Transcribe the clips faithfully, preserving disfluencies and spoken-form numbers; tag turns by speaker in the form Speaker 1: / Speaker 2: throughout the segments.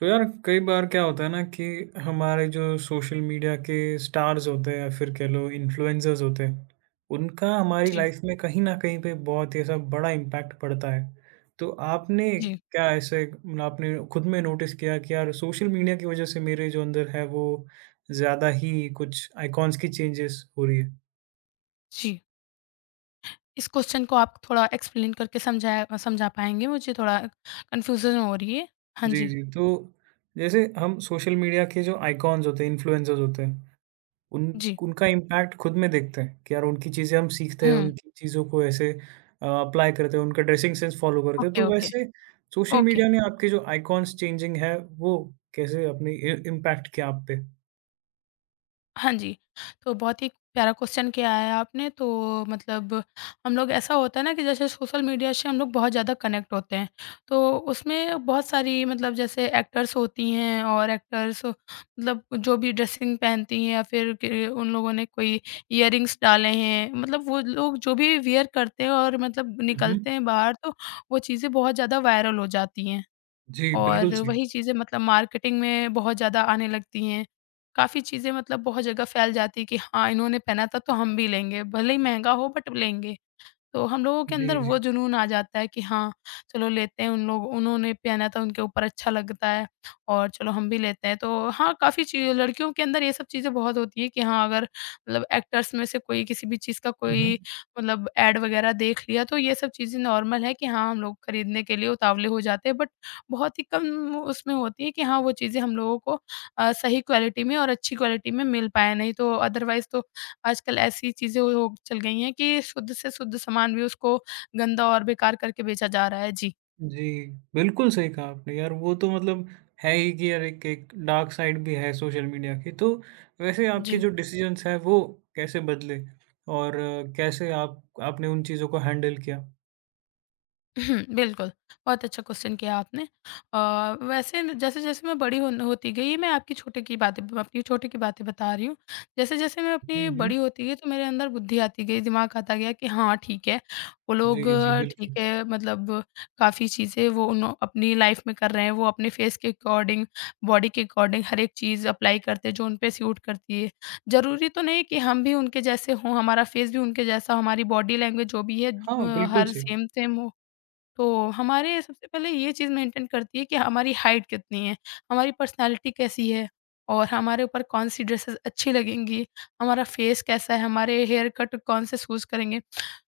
Speaker 1: तो यार कई बार क्या होता है ना कि हमारे जो सोशल मीडिया के स्टार्स होते हैं या फिर कह लो इन्फ्लुएंसर्स होते हैं उनका हमारी
Speaker 2: जी,
Speaker 1: लाइफ में कहीं ना कहीं पे बहुत ही ऐसा बड़ा इम्पैक्ट पड़ता है। तो आपने
Speaker 2: जी,
Speaker 1: क्या ऐसे मतलब आपने खुद में नोटिस किया कि यार सोशल मीडिया की वजह से मेरे जो अंदर है वो ज़्यादा ही कुछ आइकॉन्स की चेंजेस हो रही है।
Speaker 2: जी। इस क्वेश्चन को आप थोड़ा एक्सप्लेन करके समझाया समझा पाएँगे? मुझे थोड़ा कन्फ्यूज़न हो रही है। हाँ
Speaker 1: जी
Speaker 2: जी,
Speaker 1: जी, तो जैसे हम सोशल मीडिया के जो आइकॉन्स होते हैं इन्फ्लुएंसर्स होते हैं उन
Speaker 2: जी।
Speaker 1: उनका इम्पैक्ट खुद में देखते हैं कि यार उनकी चीज़ें हम सीखते हैं,
Speaker 2: हुँ,
Speaker 1: उनकी चीज़ों को ऐसे अ, अप्लाई करते हैं, उनका ड्रेसिंग सेंस फॉलो करते हैं।
Speaker 2: ओके,
Speaker 1: तो
Speaker 2: ओके,
Speaker 1: वैसे सोशल
Speaker 2: ओके।
Speaker 1: मीडिया ने आपके जो आइकॉन्स चेंजिंग है, वो कैसे अपनी इ इम्पैक्ट किया आप पे?
Speaker 2: हाँ जी। तो बहुत ही प्यारा क्वेश्चन किया है आपने। तो मतलब हम लोग ऐसा होता है ना कि जैसे सोशल मीडिया से हम लोग बहुत ज़्यादा कनेक्ट होते हैं। तो उसमें बहुत सारी मतलब जैसे एक्टर्स होती हैं और एक्टर्स मतलब जो भी ड्रेसिंग पहनती हैं या फिर कि उन लोगों ने कोई इयररिंग्स डाले हैं। मतलब वो लोग जो भी वियर करते हैं और मतलब
Speaker 1: हुँ, हुँ।
Speaker 2: निकलते हैं बाहर तो वो चीज़ें बहुत ज़्यादा वायरल हो जाती हैं।
Speaker 1: जी, बिल्कुल
Speaker 2: और
Speaker 1: सही।
Speaker 2: वही चीज़ें मतलब मार्केटिंग में बहुत ज़्यादा आने लगती हैं। काफ़ी चीज़ें मतलब बहुत जगह फैल जाती है कि हाँ, इन्होंने पहना था तो हम भी लेंगे। भले ही महँगा हो बट लेंगे। तो हम लोगों के
Speaker 1: जी,
Speaker 2: अंदर वो
Speaker 1: जी।
Speaker 2: जुनून आ जाता है कि हाँ, चलो लेते हैं उन लोग उन्होंने पहना था उनके ऊपर अच्छा लगता है और चलो हम भी लेते हैं। तो हाँ, काफ़ी चीज़ लड़कियों के अंदर ये सब चीज़ें बहुत होती है कि हाँ, अगर मतलब एक्टर्स में से कोई किसी भी चीज़ का
Speaker 1: हुँ, हुँ।
Speaker 2: कोई मतलब एड वग़ैरह देख लिया तो ये सब चीज़ें नॉर्मल है कि हाँ, हम लोग खरीदने के लिए उतावले हो जाते हैं बट बहुत ही कम उसमें होती है कि हाँ, वो चीज़ें हम लोगों को अ, सही क्वालिटी में और अच्छी क्वालिटी में मिल पाएँ नहीं तो अदरवाइज़ तो आजकल ऐसी चीज़ें हो हो चल गई हैं कि शुद्ध से शुद्ध सामान भी उसको गंदा और बेकार करके बेचा जा रहा है। जी।
Speaker 1: जी, बिल्कुल सही कहा आपने यार, वो तो मतलब है ही कि यार एक एक डार्क साइड भी है सोशल मीडिया की। तो वैसे आपके
Speaker 2: जी।
Speaker 1: जो डिसीज़न्स हैं वो कैसे बदले और अ, कैसे आप आपने उन चीज़ों को हैंडल किया?
Speaker 2: हम्म, बिल्कुल, बहुत अच्छा क्वेश्चन किया आपने। अ, वैसे न जैसे-जैसे मैं बड़ी होन होती गई, मैं आपकी छोटे की बातें ब अपनी छोटे की बातें बता रही हूँ। जैसे-जैसे मैं
Speaker 1: हुँ,
Speaker 2: अपनी
Speaker 1: हुँ।
Speaker 2: बड़ी होती गई, तो मेरे अंदर बुद्धि आती गई, दिमाग आता गया कि हाँ, ठीक है, वो लोग
Speaker 1: जी, जी,
Speaker 2: अ, ठीक
Speaker 1: बिल्कुल।
Speaker 2: है, मतलब काफ़ी चीज़ें वो उन्हों अपनी लाइफ में कर रहे हैं। वो अपने फेस के अकॉर्डिंग, बॉडी के अकॉर्डिंग हर एक चीज़ अप्लाई करते हैं, जो उन पे सूट करती है। ज़रूरी तो नहीं कि हम भी उनके जैसे हों, हमारा फेस भी उनके जैसा, हमारी बॉडी लैंग्वेज जो भी है
Speaker 1: हाँ,
Speaker 2: अ,
Speaker 1: बिल्कुल
Speaker 2: हर
Speaker 1: सही।
Speaker 2: सेम-सेम हो। तो हमारे सबसे पहले ये चीज़ मेंटेन करती है कि हमारी हाइट कितनी है, हमारी पर्सनैलिटी कैसी है और हमारे ऊपर कौन-सी ड्रेसेस अच्छी लगेंगी, हमारा फेस कैसा है, हमारे हेयर कट कौन से चूज़ करेंगे।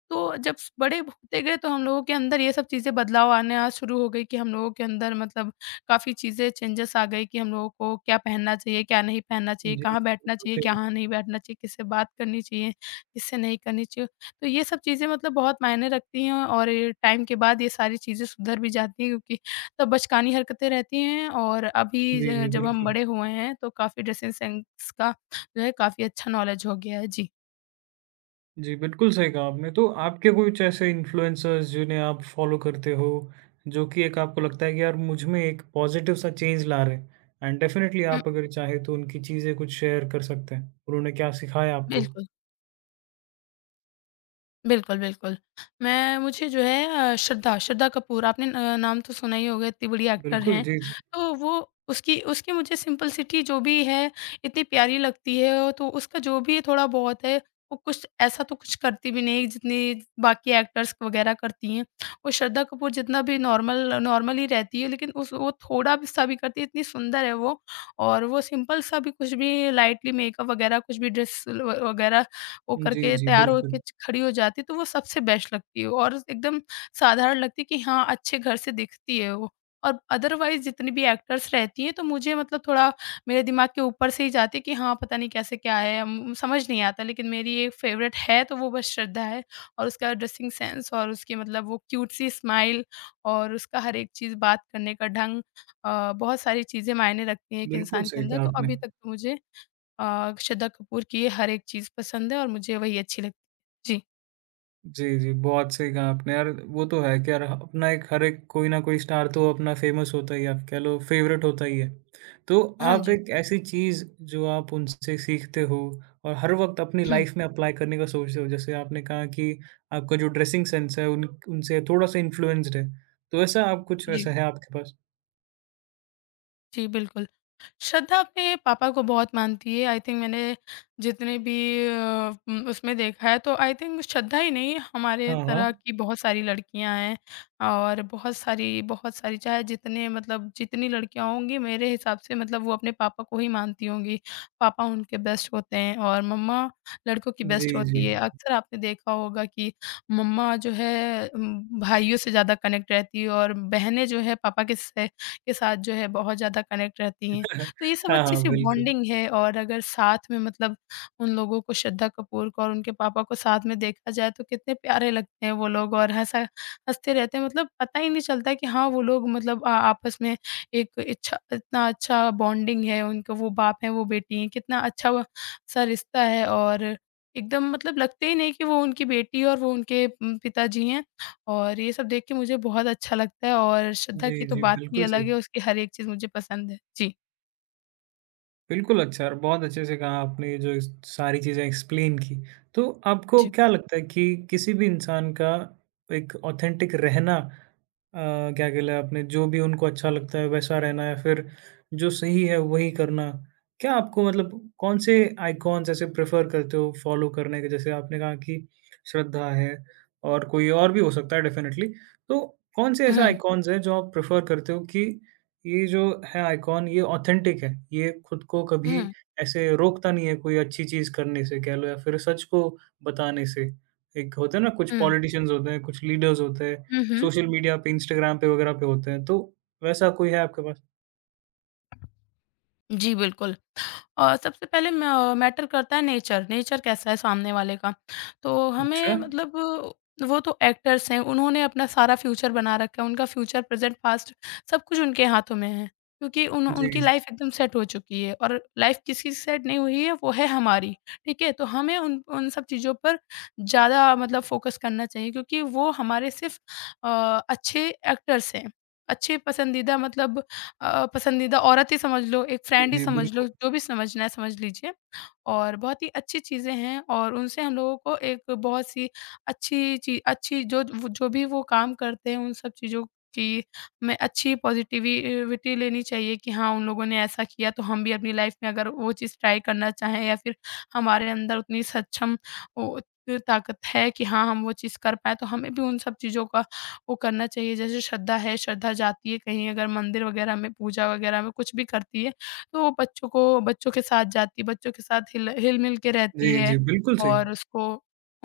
Speaker 2: तो जब स बड़े होते गए तो हम लोगों के अंदर ये सब चीज़ें बदलाव आना शुरू हो गई कि हम लोगों के अंदर मतलब काफ़ी चीज़ें चेंजेस आ गए कि हम लोगों को क्या पहनना चाहिए, क्या नहीं पहनना चाहिए,
Speaker 1: जी,
Speaker 2: कहाँ बैठना
Speaker 1: बिल्कुल
Speaker 2: चाहिए,
Speaker 1: सही आप
Speaker 2: कहाँ नहीं बैठना चाहिए, किससे बात करनी चाहिए, किससे नहीं करनी चाहिए। तो ये सब चीज़ें मतलब बहुत मायने रखती हैं और टाइम के बाद ये सारी चीज़ें सुधर भी जाती हैं क्योंकि तब बचकानी हरकतें रहती हैं और अभी
Speaker 1: जी,
Speaker 2: ज
Speaker 1: जी,
Speaker 2: जब हम
Speaker 1: बिल्कुल।
Speaker 2: बड़े हुए हैं तो काफ़ी ड्रेसिंग सेंस का जो है काफ़ी अच्छा नॉलेज हो गया है। जी।
Speaker 1: जी, बिल्कुल सही कहा आपने। तो आपके कुछ ऐसे इन्फ्लुएंसर्स जिन्हें आप फॉलो करते हो, जो कि एक आपको लगता है कि यार मुझ में एक पॉजिटिव सा चेंज ला रहे हैं एंड डेफिनिटली
Speaker 2: हुँ।
Speaker 1: आप अगर चाहें तो उनकी चीज़ें कुछ शेयर कर सकते हैं, उन्होंने क्या सिखाया आपको?
Speaker 2: बिल्कुल। बिल्कुल, बिल्कुल। मैं मुझे जो है अ, श्रद्धा श्रद्धा कपूर आपने अ, नाम तो सुना ही होगा इतनी बड़ी एक्टर
Speaker 1: बिल्कुल,
Speaker 2: हैं।
Speaker 1: जी, जी।
Speaker 2: तो वो उसकी उसकी मुझे सिंपलिसिटी जो भी है इतनी प्यारी लगती है और तो उसका जो भी थोड़ा बहुत है वो कुछ ऐसा तो कुछ करती भी नहीं जितनी बाकी एक्टर्स वग़ैरह करती हैं। वो श्रद्धा कपूर जितना भी नॉर्मल नॉर्मल ही रहती है लेकिन उस वो थोड़ा भी सा भी करती है इतनी सुंदर है वो और वो सिंपल सा भी कुछ भी लाइटली मेकअप वग़ैरह कुछ भी ड्रेस ल वग़ैरह वो
Speaker 1: जी,
Speaker 2: करके
Speaker 1: जी,
Speaker 2: तैयार होके
Speaker 1: बिल्कुल।
Speaker 2: च खड़ी हो जाती है, तो वो सबसे बेस्ट लगती है और एकदम साधारण लगती है कि हाँ, अच्छे घर से दिखती है वो। और अदरवाइज़ जितनी भी एक्टर्स रहती हैं, तो मुझे मतलब थोड़ा मेरे दिमाग के ऊपर से ही जाती है कि हाँ, पता नहीं कैसे क्या है, उम, समझ नहीं आता। लेकिन मेरी एक फ़ेवरेट है, तो वो बस श्रद्धा है और उसका ड्रेसिंग सेंस और उसकी मतलब वो क्यूट सी स्माइल और उसका हर एक चीज़, बात करने का ढंग अ, बहुत सारी चीज़ें मायने रखती हैं एक
Speaker 1: बिल्कुल
Speaker 2: इंसान के
Speaker 1: सही
Speaker 2: अंदर।
Speaker 1: कहा
Speaker 2: तो
Speaker 1: आपने।
Speaker 2: अभी तक तो मुझे अ, श्रद्धा कपूर की ये हर एक चीज़ पसंद है और मुझे वही अच्छी लगती है। जी।
Speaker 1: जी, जी, बहुत सही कहा आपने यार, वो तो है कि यार अपना एक हर एक कोई ना कोई स्टार तो अपना फ़ेमस होता ही है, आप कह लो फ़ेवरेट होता ही है। तो
Speaker 2: हाँ
Speaker 1: आप
Speaker 2: जी।
Speaker 1: एक ऐसी चीज़ जो आप उनसे सीखते हो और हर वक़्त अपनी
Speaker 2: हुँ।
Speaker 1: लाइफ़ में अप्लाई करने का सोचते हो, जैसे आपने कहा कि आपका जो ड्रेसिंग सेंस है उन उनसे थोड़ा-सा इन्फ्लुएंस्ड है, तो ऐसा आप कुछ
Speaker 2: जी।
Speaker 1: ऐसा है आपके पास?
Speaker 2: जी, बिल्कुल। श्रद्धा अपने पापा को बहुत मानती है। आई थिंक मैंने जितने भी अ, उम, उसमें देखा है तो आई थिंक श्रद्धा ही नहीं हमारे
Speaker 1: हाँ, हाँ।
Speaker 2: तरह की बहुत सारी लड़कियाँ हैं और बहुत सारी बहुत सारी चाहे जितने मतलब जितनी लड़कियाँ होंगी मेरे हिसाब से मतलब वो अपने पापा को ही मानती होंगी। पापा उनके बेस्ट होते हैं और मम्मा लड़कों की
Speaker 1: जी,
Speaker 2: बेस्ट
Speaker 1: जी।
Speaker 2: होती है। अक्सर आपने देखा होगा कि मम्मा जो है उम, भाइयों से ज़्यादा कनेक्ट रहती है और बहनें जो है पापा के से के साथ जो है बहुत ज़्यादा कनेक्ट रहती हैं। तो ये सब
Speaker 1: हाँ, हाँ,
Speaker 2: अच्छी-सी
Speaker 1: बिल्कुल।
Speaker 2: बॉन्डिंग है और अगर साथ में मतलब उन लोगों को श्रद्धा कपूर को और उनके पापा को साथ में देखा जाए तो कितने प्यारे लगते हैं वो लोग और हँसा हँसते रहते हैं मतलब पता ही नहीं चलता कि हाँ, वो लोग मतलब अ, आपस में एक इच्छा इतना अच्छा बॉन्डिंग है उनका वो बाप है, वो बेटी हैं, कितना अच्छा व सा रिश्ता है और एकदम मतलब लगते ही नहीं कि वो उनकी बेटी और वो उनके उम, पिताजी हैं और ये सब देख के मुझे बहुत अच्छा लगता है और श्रद्धा
Speaker 1: जी,
Speaker 2: की तो
Speaker 1: जी,
Speaker 2: बात ही
Speaker 1: बिल्कुल सही।
Speaker 2: अलग है, उसकी हर एक चीज़ मुझे पसंद है। जी,
Speaker 1: बिल्कुल अच्छा और बहुत अच्छे से कहा आपने ये जो इस सारी चीज़ें एक्सप्लेन की। तो आपको
Speaker 2: जी।
Speaker 1: क्या लगता है कि किसी भी इंसान का एक ऑथेंटिक रहना अ, क्या खेला है आपने? जो भी उनको अच्छा लगता है वैसा रहना या फिर जो सही है वही करना। क्या आपको मतलब कौन से आइकॉन्स ऐसे प्रेफ़र करते हो फ़ॉलो करने के? जैसे आपने कहा कि श्रद्धा है और कोई और भी हो सकता है डेफ़िनिटली। तो कौन से ऐसे
Speaker 2: हुँ,
Speaker 1: आइकॉन्स हैं जो आप प्रेफ़र करते हो कि ये जो है आइकॉन ये ऑथेंटिक है, ये खुद को कभी
Speaker 2: हुँ,
Speaker 1: ऐसे रोकता नहीं है कोई अच्छी चीज़ करने से कह लो या फिर सच को बताने से। एक होता है ना कुछ
Speaker 2: हुँ,
Speaker 1: पॉलिटिशियंस होते हैं, कुछ लीडर्स होते हैं
Speaker 2: हुँ, हुँ।
Speaker 1: सोशल मीडिया पे, इंस्टाग्राम पे वगैरह पे होते हैं, तो वैसा कोई है आपके पास?
Speaker 2: जी, बिल्कुल और सबसे पहले म मैटर करता है नेचर, नेचर कैसा है सामने वाले का। तो हमें
Speaker 1: अच्छा।
Speaker 2: मतलब वो तो एक्टर्स हैं, उन्होंने अपना सारा फ्यूचर बना रखा है, उनका फ्यूचर, प्रेज़ेंट, पास्ट सब कुछ उनके हाथों में है क्योंकि उन
Speaker 1: जी,
Speaker 2: उनकी
Speaker 1: जी।
Speaker 2: लाइफ़ एकदम सेट हो चुकी है और लाइफ़ किसी की सेट नहीं हुई है, वो है हमारी, ठीक है? तो हमें उन उन सब चीज़ों पर ज़्यादा मतलब फ़ोकस करना चाहिए क्योंकि वो हमारे सिर्फ़ अ, अच्छे एक्टर्स हैं, अच्छे पसंदीदा मतलब अ, पसंदीदा औरत ही समझ लो, एक
Speaker 1: जी,
Speaker 2: फ्रेंड ही
Speaker 1: जी,
Speaker 2: समझ
Speaker 1: बिल्कुल।
Speaker 2: लो, जो भी समझना है समझ लीजिए। और बहुत ही अच्छी चीज़ें हैं और उनसे हम लोगों को एक बहुत-सी अच्छी ची अच्छी जो वो जो भी वो काम करते हैं, उन सब चीज़ों की में अच्छी पॉज़िटिवि अ, विटी लेनी चाहिए कि हाँ, उन लोगों ने ऐसा किया तो हम भी अपनी लाइफ़ में अगर वो चीज़ ट्राई करना चाहें या फिर हमारे अंदर उतनी सक्षम वो ताकत है कि हाँ, हम वो चीज़ कर पाएँ, तो हमें भी उन सब चीज़ों का वो करना चाहिए। जैसे श्रद्धा है, श्रद्धा जाती है कहीं अगर मंदिर वगैरह में, पूजा वगैरह में कुछ भी करती है, तो वो बच्चों को बच्चों के साथ जाती है, बच्चों के साथ हिल हिल-मिल के
Speaker 1: जी,
Speaker 2: रहती
Speaker 1: जी,
Speaker 2: है
Speaker 1: बिल्कुल सही।
Speaker 2: और उसको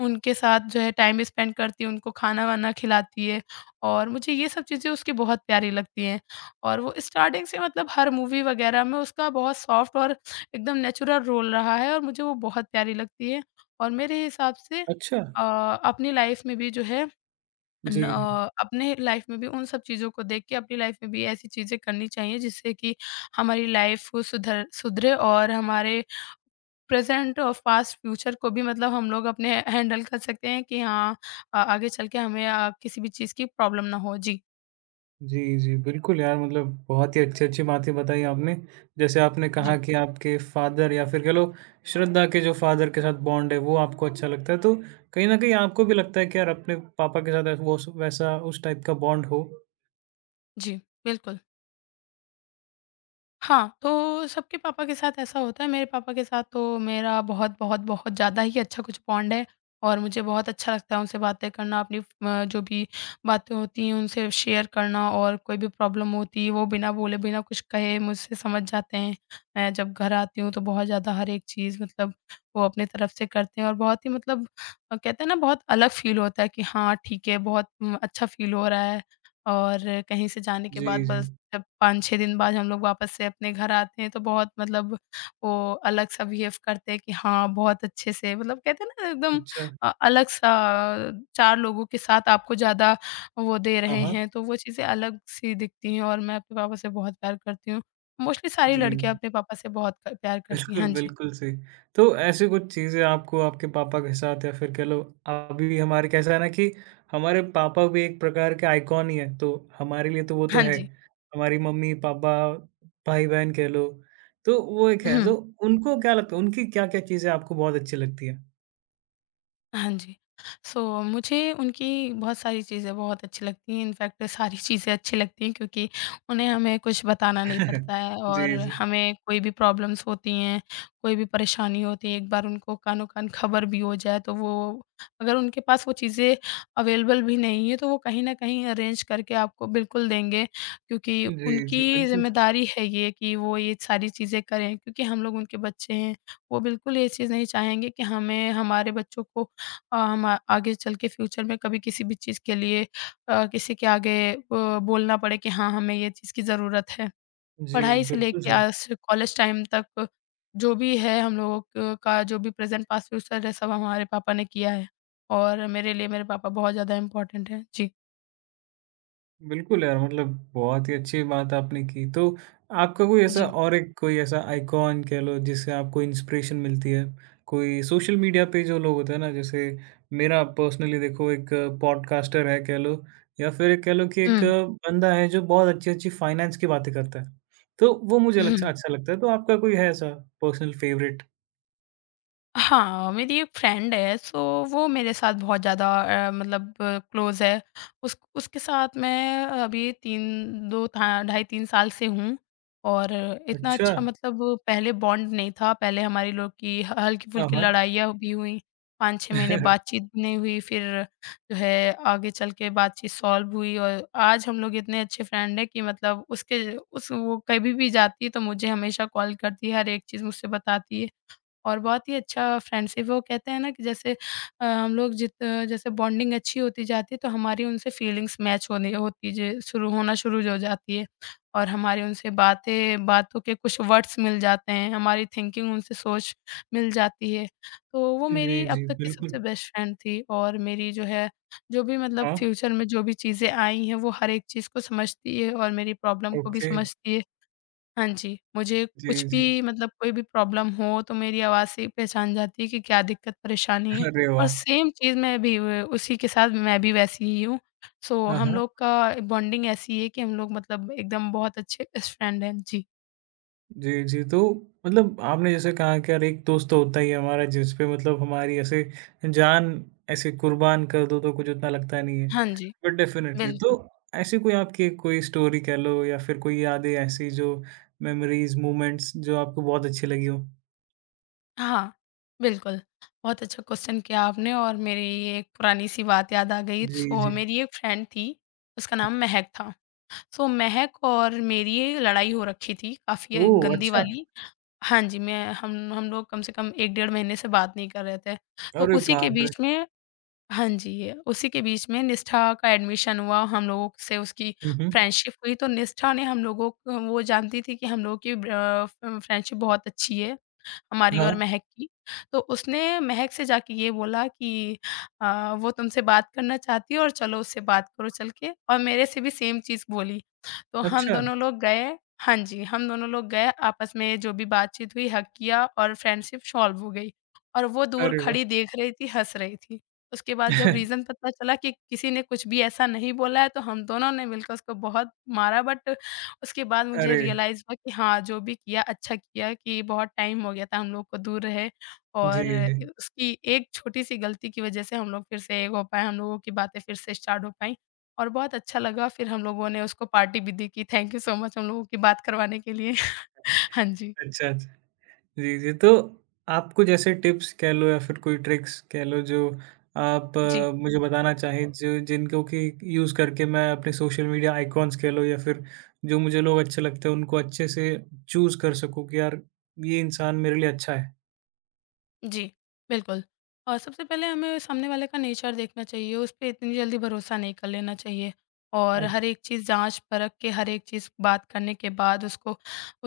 Speaker 2: उनके साथ जो है टाइम स्पेंड करती है, उनको खाना-वाना खिलाती है और मुझे ये सब चीज़ें उसकी बहुत प्यारी लगती हैं। और वो स्टार्टिंग से मतलब हर मूवी वगैरह में उसका बहुत सॉफ्ट और एकदम नेचुरल रोल रहा है और मुझे वो बहुत प्यारी लगती है। और मेरे हिसाब से
Speaker 1: अच्छा।
Speaker 2: अ, अपनी लाइफ़ में भी जो है न
Speaker 1: जी, जी।
Speaker 2: अ, अपने लाइफ में भी उन सब चीज़ों को देख के अपनी लाइफ में भी ऐसी चीज़ें करनी चाहिए जिससे कि हमारी लाइफ को सुधर सुधरे और हमारे प्रेज़ेंट और पास्ट फ्यूचर को भी मतलब हम लोग अपने हैंडल कर सकते हैं कि हाँ अ, आगे चल के हमें अ, किसी भी चीज़ की प्रॉब्लम ना हो। जी,
Speaker 1: जी, जी, बिल्कुल यार मतलब बहुत ही अच्छी-अच्छी बातें बताई आपने। जैसे आपने कहा
Speaker 2: जी,
Speaker 1: कि आपके फादर या फिर कह लो श्रद्धा के जो फादर के साथ बॉन्ड है, वो आपको अच्छा लगता है, तो कहीं न कहीं आपको भी लगता है कि यार अपने पापा के साथ वो स वैसा उस टाइप का बॉन्ड हो।
Speaker 2: जी, बिल्कुल। हाँ, तो सबके पापा के साथ ऐसा होता है, मेरे पापा के साथ तो मेरा बहुत, बहुत, बहुत ज़्यादा ही अच्छा कुछ बॉन्ड है और मुझे बहुत अच्छा लगता है उनसे बातें करना, अपनी अ, जो भी बातें होती हैं, उनसे शेयर करना और कोई भी प्रॉब्लम होती है, वो बिना बोले, बिना कुछ कहे मुझसे समझ जाते हैं। मैं जब घर आती हूँ, तो बहुत ज़्यादा हर एक चीज़ मतलब वो अपनी तरफ से करते हैं और बहुत ही मतलब अ, कहते हैं ना, बहुत अलग फ़ील होता है कि हाँ, ठीक है, बहुत उम, अच्छा फ़ील हो रहा है और कहीं से जाने के
Speaker 1: जी,
Speaker 2: बाद
Speaker 1: जी।
Speaker 2: बस जब पाँच छह दिन बाद हम लोग वापस से अपने घर आते हैं तो बहुत मतलब वो अलग-सा बिहेव करते हैं कि हाँ, बहुत अच्छे से मतलब कहते हैं ना एकदम
Speaker 1: अच्छा।
Speaker 2: अ, अलग-सा चार लोगों के साथ आपको ज़्यादा वो दे
Speaker 1: हाँ,
Speaker 2: रहे
Speaker 1: हाँ।
Speaker 2: हैं, तो वो चीज़ें अलग-सी दिखती हैं और मैं अपने पापा से बहुत प्यार करती हूँ। मोस्टली सारी
Speaker 1: जी,
Speaker 2: लड़कियाँ
Speaker 1: जी।
Speaker 2: अपने पापा से बहुत क प्यार करती हैं।
Speaker 1: बिल्कुल,
Speaker 2: हाँ जी।
Speaker 1: बिल्कुल सही। तो ऐसी कुछ चीज़ें आपको आपके पापा के साथ या फिर कह लो अभी हमारे कैसा है ना कि हमारे पापा भी एक प्रकार के आइकॉन ही हैं, तो हमारे लिए तो वो तो
Speaker 2: हाँ
Speaker 1: है।
Speaker 2: जी।
Speaker 1: हमारी मम्मी, पापा, भाई-बहन कह लो, तो वो एक है। तो
Speaker 2: हुँ।
Speaker 1: उनको क्या लगता है उनकी क्या-क्या चीज़ें आपको बहुत अच्छी लगती हैं?
Speaker 2: हाँ जी। सो मुझे उनकी बहुत सारी चीज़ें बहुत अच्छी लगती हैं, इनफैक्ट सारी चीज़ें अच्छी लगती हैं क्योंकि उन्हें हमें कुछ बताना नहीं पड़ता है और
Speaker 1: जी, जी।
Speaker 2: हमें कोई भी प्रॉब्लम्स होती हैं, कोई भी परेशानी होती है, एक बार उनको कानो-कान खबर भी हो जाए तो वो, अगर उनके पास वो चीज़ें अवेलेबल भी नहीं है, तो वो कहीं न कहीं अरेंज करके आपको बिल्कुल देंगे, क्योंकि
Speaker 1: जी, जी,
Speaker 2: उनकी
Speaker 1: बिल्कुल सही।
Speaker 2: ज़िम्मेदारी है ये कि वो ये सारी चीज़ें करें, क्योंकि हम लोग उनके बच्चे हैं। वो बिल्कुल ये चीज़ नहीं चाहेंगे कि हमें, हमारे बच्चों को, अ, हम आ- आगे चल के फ्यूचर में कभी किसी भी चीज़ के लिए अ, किसी के आगे अ, बोलना पड़े कि हाँ, हमें ये चीज़ की ज़रूरत है।
Speaker 1: जी,
Speaker 2: पढ़ाई से
Speaker 1: बिल्कुल
Speaker 2: लेके
Speaker 1: सही।
Speaker 2: आज कॉलेज टाइम तक, जो भी है, हम लोगों क का जो भी प्रेज़ेंट, पास्ट, फ्यूचर है, सब हमारे पापा ने किया है, और मेरे लिए मेरे पापा बहुत ज़्यादा इम्पोर्टेंट हैं। जी,
Speaker 1: बिल्कुल यार मतलब बहुत ही अच्छी बात आपने की। तो आपका कोई ऐसा
Speaker 2: जी।
Speaker 1: और एक कोई ऐसा आइकॉन कह लो जिससे आपको इंस्पिरेशन मिलती है? कोई सोशल मीडिया पे जो लोग होते हैं ना जैसे मेरा पर्सनली देखो एक पॉडकास्टर है कह लो या फिर कह लो कि एक बंदा है जो बहुत अच्छी-अच्छी फाइनेंस की बातें करता है। तो वो मुझे
Speaker 2: हुँ।
Speaker 1: अच्छा अच्छा लगता है। तो आपका कोई है ऐसा पर्सनल फेवरेट?
Speaker 2: हाँ, मेरी एक फ्रेंड है, सो वो मेरे साथ बहुत ज़्यादा अ, मतलब क्लोज़ है। उस उसके साथ मैं अभी तीन, दो था, ढाई तीन साल से हूँ, और इतना
Speaker 1: अच्छा।
Speaker 2: अच्छा, मतलब पहले बॉन्ड नहीं था। पहले हमारे लोग की ह
Speaker 1: हाँ,
Speaker 2: हल्की-फुल्की
Speaker 1: हाँ।
Speaker 2: लड़ाइयाँ भी हुईं, पाँच छह महीने बातचीत भी नहीं हुई, फिर जो है, आगे चल के बातचीत सॉल्व हुई, और आज हम लोग इतने अच्छे फ्रेंड हैं कि, मतलब, उसके उस वो कभी भी जाती है तो मुझे हमेशा कॉल करती है, हर एक चीज़ मुझसे बताती है। और बहुत ही अच्छा फ्रेंडशिप है। वो कहते हैं ना, कि जैसे अ, हम लोग जित जैसे बॉन्डिंग अच्छी होती जाती है, तो हमारी उनसे फीलिंग्स मैच होने होती जे शुरू होना शुरू हो जाती है, और हमारी उनसे बातें बातों के कुछ वर्ड्स मिल जाते हैं, हमारी थिंकिंग उनसे सोच मिल जाती है। तो वो
Speaker 1: जी,
Speaker 2: मेरी अब
Speaker 1: जी,
Speaker 2: तक की
Speaker 1: बिल्कुल।
Speaker 2: सबसे बेस्ट फ्रेंड थी, और मेरी जो है, जो भी, मतलब,
Speaker 1: हाँ,
Speaker 2: फ्यूचर में जो भी चीज़ें आई हैं, वो हर एक चीज़ को समझती है और मेरी प्रॉब्लम को भी
Speaker 1: ओके।
Speaker 2: समझती है। हाँ जी, मुझे
Speaker 1: जी,
Speaker 2: कुछ
Speaker 1: जी।
Speaker 2: भी, मतलब, कोई भी प्रॉब्लम हो तो मेरी आवाज़ से ही पहचान जाती है कि क्या दिक्कत, परेशानी है,
Speaker 1: अरे
Speaker 2: और
Speaker 1: वाह!
Speaker 2: सेम चीज़ मैं भी व उसी के साथ मैं भी वैसी ही हूँ। सो
Speaker 1: हाँ,
Speaker 2: हम
Speaker 1: हाँ।
Speaker 2: लोग का बॉन्डिंग ऐसी है कि हम लोग, मतलब, एकदम बहुत अच्छे बेस्ट फ्रेंड हैं। जी।
Speaker 1: जी, जी। तो मतलब आपने जैसे कहा कि यार एक दोस्त तो होता ही है हमारा जिस पे मतलब हमारी ऐसे जान ऐसे कुर्बान कर दो तो कुछ उतना लगता नहीं है।
Speaker 2: हाँ जी,
Speaker 1: बट डेफ़िनेटली तो
Speaker 2: बिल्कुल।
Speaker 1: ऐसी कोई आपकी कोई स्टोरी कह लो या फिर कोई यादें ऐसी जो मेमोरीज़, मोमेंट्स जो आपको बहुत अच्छी लगी हो?
Speaker 2: हाँ, बिल्कुल। बहुत अच्छा क्वेश्चन किया आपने, और मेरी ये एक पुरानी-सी बात याद आ गई।
Speaker 1: जी,
Speaker 2: सो
Speaker 1: जी।
Speaker 2: मेरी एक फ्रेंड थी, उसका नाम महक था। सो महक और मेरी ये लड़ाई हो रखी थी, काफ़ी
Speaker 1: ओह,
Speaker 2: गंदी
Speaker 1: अच्छा।
Speaker 2: वाली। हाँ जी, मैं हम हम लोग कम से कम एक डेढ़ महीने से बात नहीं कर रहे थे। तो
Speaker 1: अरे
Speaker 2: उसी के
Speaker 1: बाप रे!
Speaker 2: बीच में। हाँ जी, ये उसी के बीच में निष्ठा का एडमिशन हुआ, हम लोगों से उसकी
Speaker 1: हुँ, हुँ।
Speaker 2: फ्रेंडशिप हुई, तो निष्ठा ने, हम लोगों को वो जानती थी कि हम लोगों की ब्र अ, फ्रेंडशिप बहुत अच्छी है। हमारी
Speaker 1: हाँ।
Speaker 2: ओर महक की। तो उसने महक से जाके ये बोला कि अ, वो तुमसे बात करना चाहती है, और चलो उससे बात करो चल के, और मेरे से भी सेम चीज़ बोली। तो हम
Speaker 1: अच्छा।
Speaker 2: दोनों लोग गए। हाँ जी, हम दोनों लोग गए, आपस में जो भी बातचीत हुई, हग किया, और फ्रेंडशिप सॉल्व हो गई। और वो दूर
Speaker 1: अरे वाह!
Speaker 2: खड़ी देख रही थी, हँस रही थी। उसके बाद जब रीज़न पता चला कि किसी ने कुछ भी ऐसा नहीं बोला है, तो हम दोनों ने मिलकर उसको बहुत मारा, बट उसके बाद मुझे
Speaker 1: अरे!
Speaker 2: रियलाइज़ हुआ कि हाँ, जो भी किया अच्छा किया, कि बहुत टाइम हो गया था हम लोग को दूर रहे,
Speaker 1: जी,
Speaker 2: और
Speaker 1: जी।
Speaker 2: उसकी एक छोटी-सी गलती की वज़ह से हम लोग फिर से एक हो पाए, हम लोगों की बातें फिर से स्टार्ट हो पाईं, और बहुत अच्छा लगा। फिर हम लोगों ने उसको पार्टी भी दी कि थैंक यू सो मच हम लोगों की बात करवाने के लिए। हाँ जी।
Speaker 1: अच्छा, अच्छा। जी, जी। तो आपको जैसे टिप्स कह लो या फिर कोई ट्रिक्स कह लो जो आप
Speaker 2: जी।
Speaker 1: अ, मुझे बताना चाहें जो जिनको कि यूज़ करके मैं अपने सोशल मीडिया आइकॉन्स कह लो या फिर जो मुझे लोग अच्छे लगते हैं उनको अच्छे से चूज़ कर सकूँ कि यार ये इंसान मेरे लिए अच्छा है।
Speaker 2: जी, बिल्कुल। और सबसे पहले हमें सामने वाले का नेचर देखना चाहिए, उस पे इतनी जल्दी भरोसा नहीं कर लेना चाहिए,
Speaker 1: अ,
Speaker 2: और हर एक चीज़ जाँच-परख के, हर एक चीज़ बात करने के बाद, उसको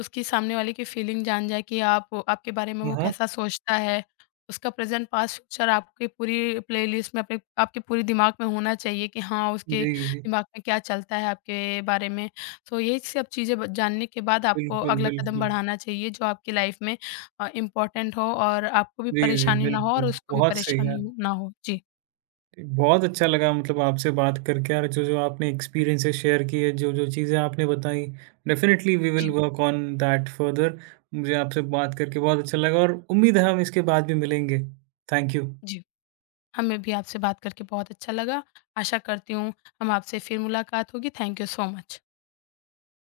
Speaker 2: उसकी, सामने वाले की फीलिंग जान जाए कि आप आपके बारे में
Speaker 1: हाँ,
Speaker 2: वो
Speaker 1: हाँ।
Speaker 2: कैसा सोचता है। उसका प्रेज़ेंट, पास्ट, फ्यूचर आपकी पूरी प्लेलिस्ट में, अपने आपके पूरे दिमाग में होना चाहिए कि हाँ, उसके
Speaker 1: जी, जी।
Speaker 2: दिमाग में क्या चलता है आपके बारे में। सो ये सब चीज़ें ब जानने के बाद आपको
Speaker 1: बिल्कुल,
Speaker 2: अगला कदम
Speaker 1: बिल्कुल।
Speaker 2: बढ़ाना चाहिए, जो आपकी लाइफ़ में अ, इम्पोर्टेंट हो, और आपको भी
Speaker 1: जी, जी,
Speaker 2: परेशानी ना हो, और
Speaker 1: बिल्कुल।
Speaker 2: उसको भी
Speaker 1: बहुत सही यार।
Speaker 2: परेशानी हो ना हो। जी,
Speaker 1: बहुत अच्छा लगा मतलब आपसे बात करके और जो-जो आपने एक्सपीरियंसेस शेयर किए, जो-जो चीज़ें आपने बताई, डेफिनिटली वी विल
Speaker 2: जी,
Speaker 1: वर्क ऑन दैट फर्दर। मुझे आपसे बात करके बहुत अच्छा लगा और उम्मीद है हम इसके बाद भी मिलेंगे। Thank you.
Speaker 2: जी। हमें भी आपसे बात करके बहुत अच्छा लगा। आशा करती हूँ हम आपसे फिर मुलाकात होगी। Thank you so much.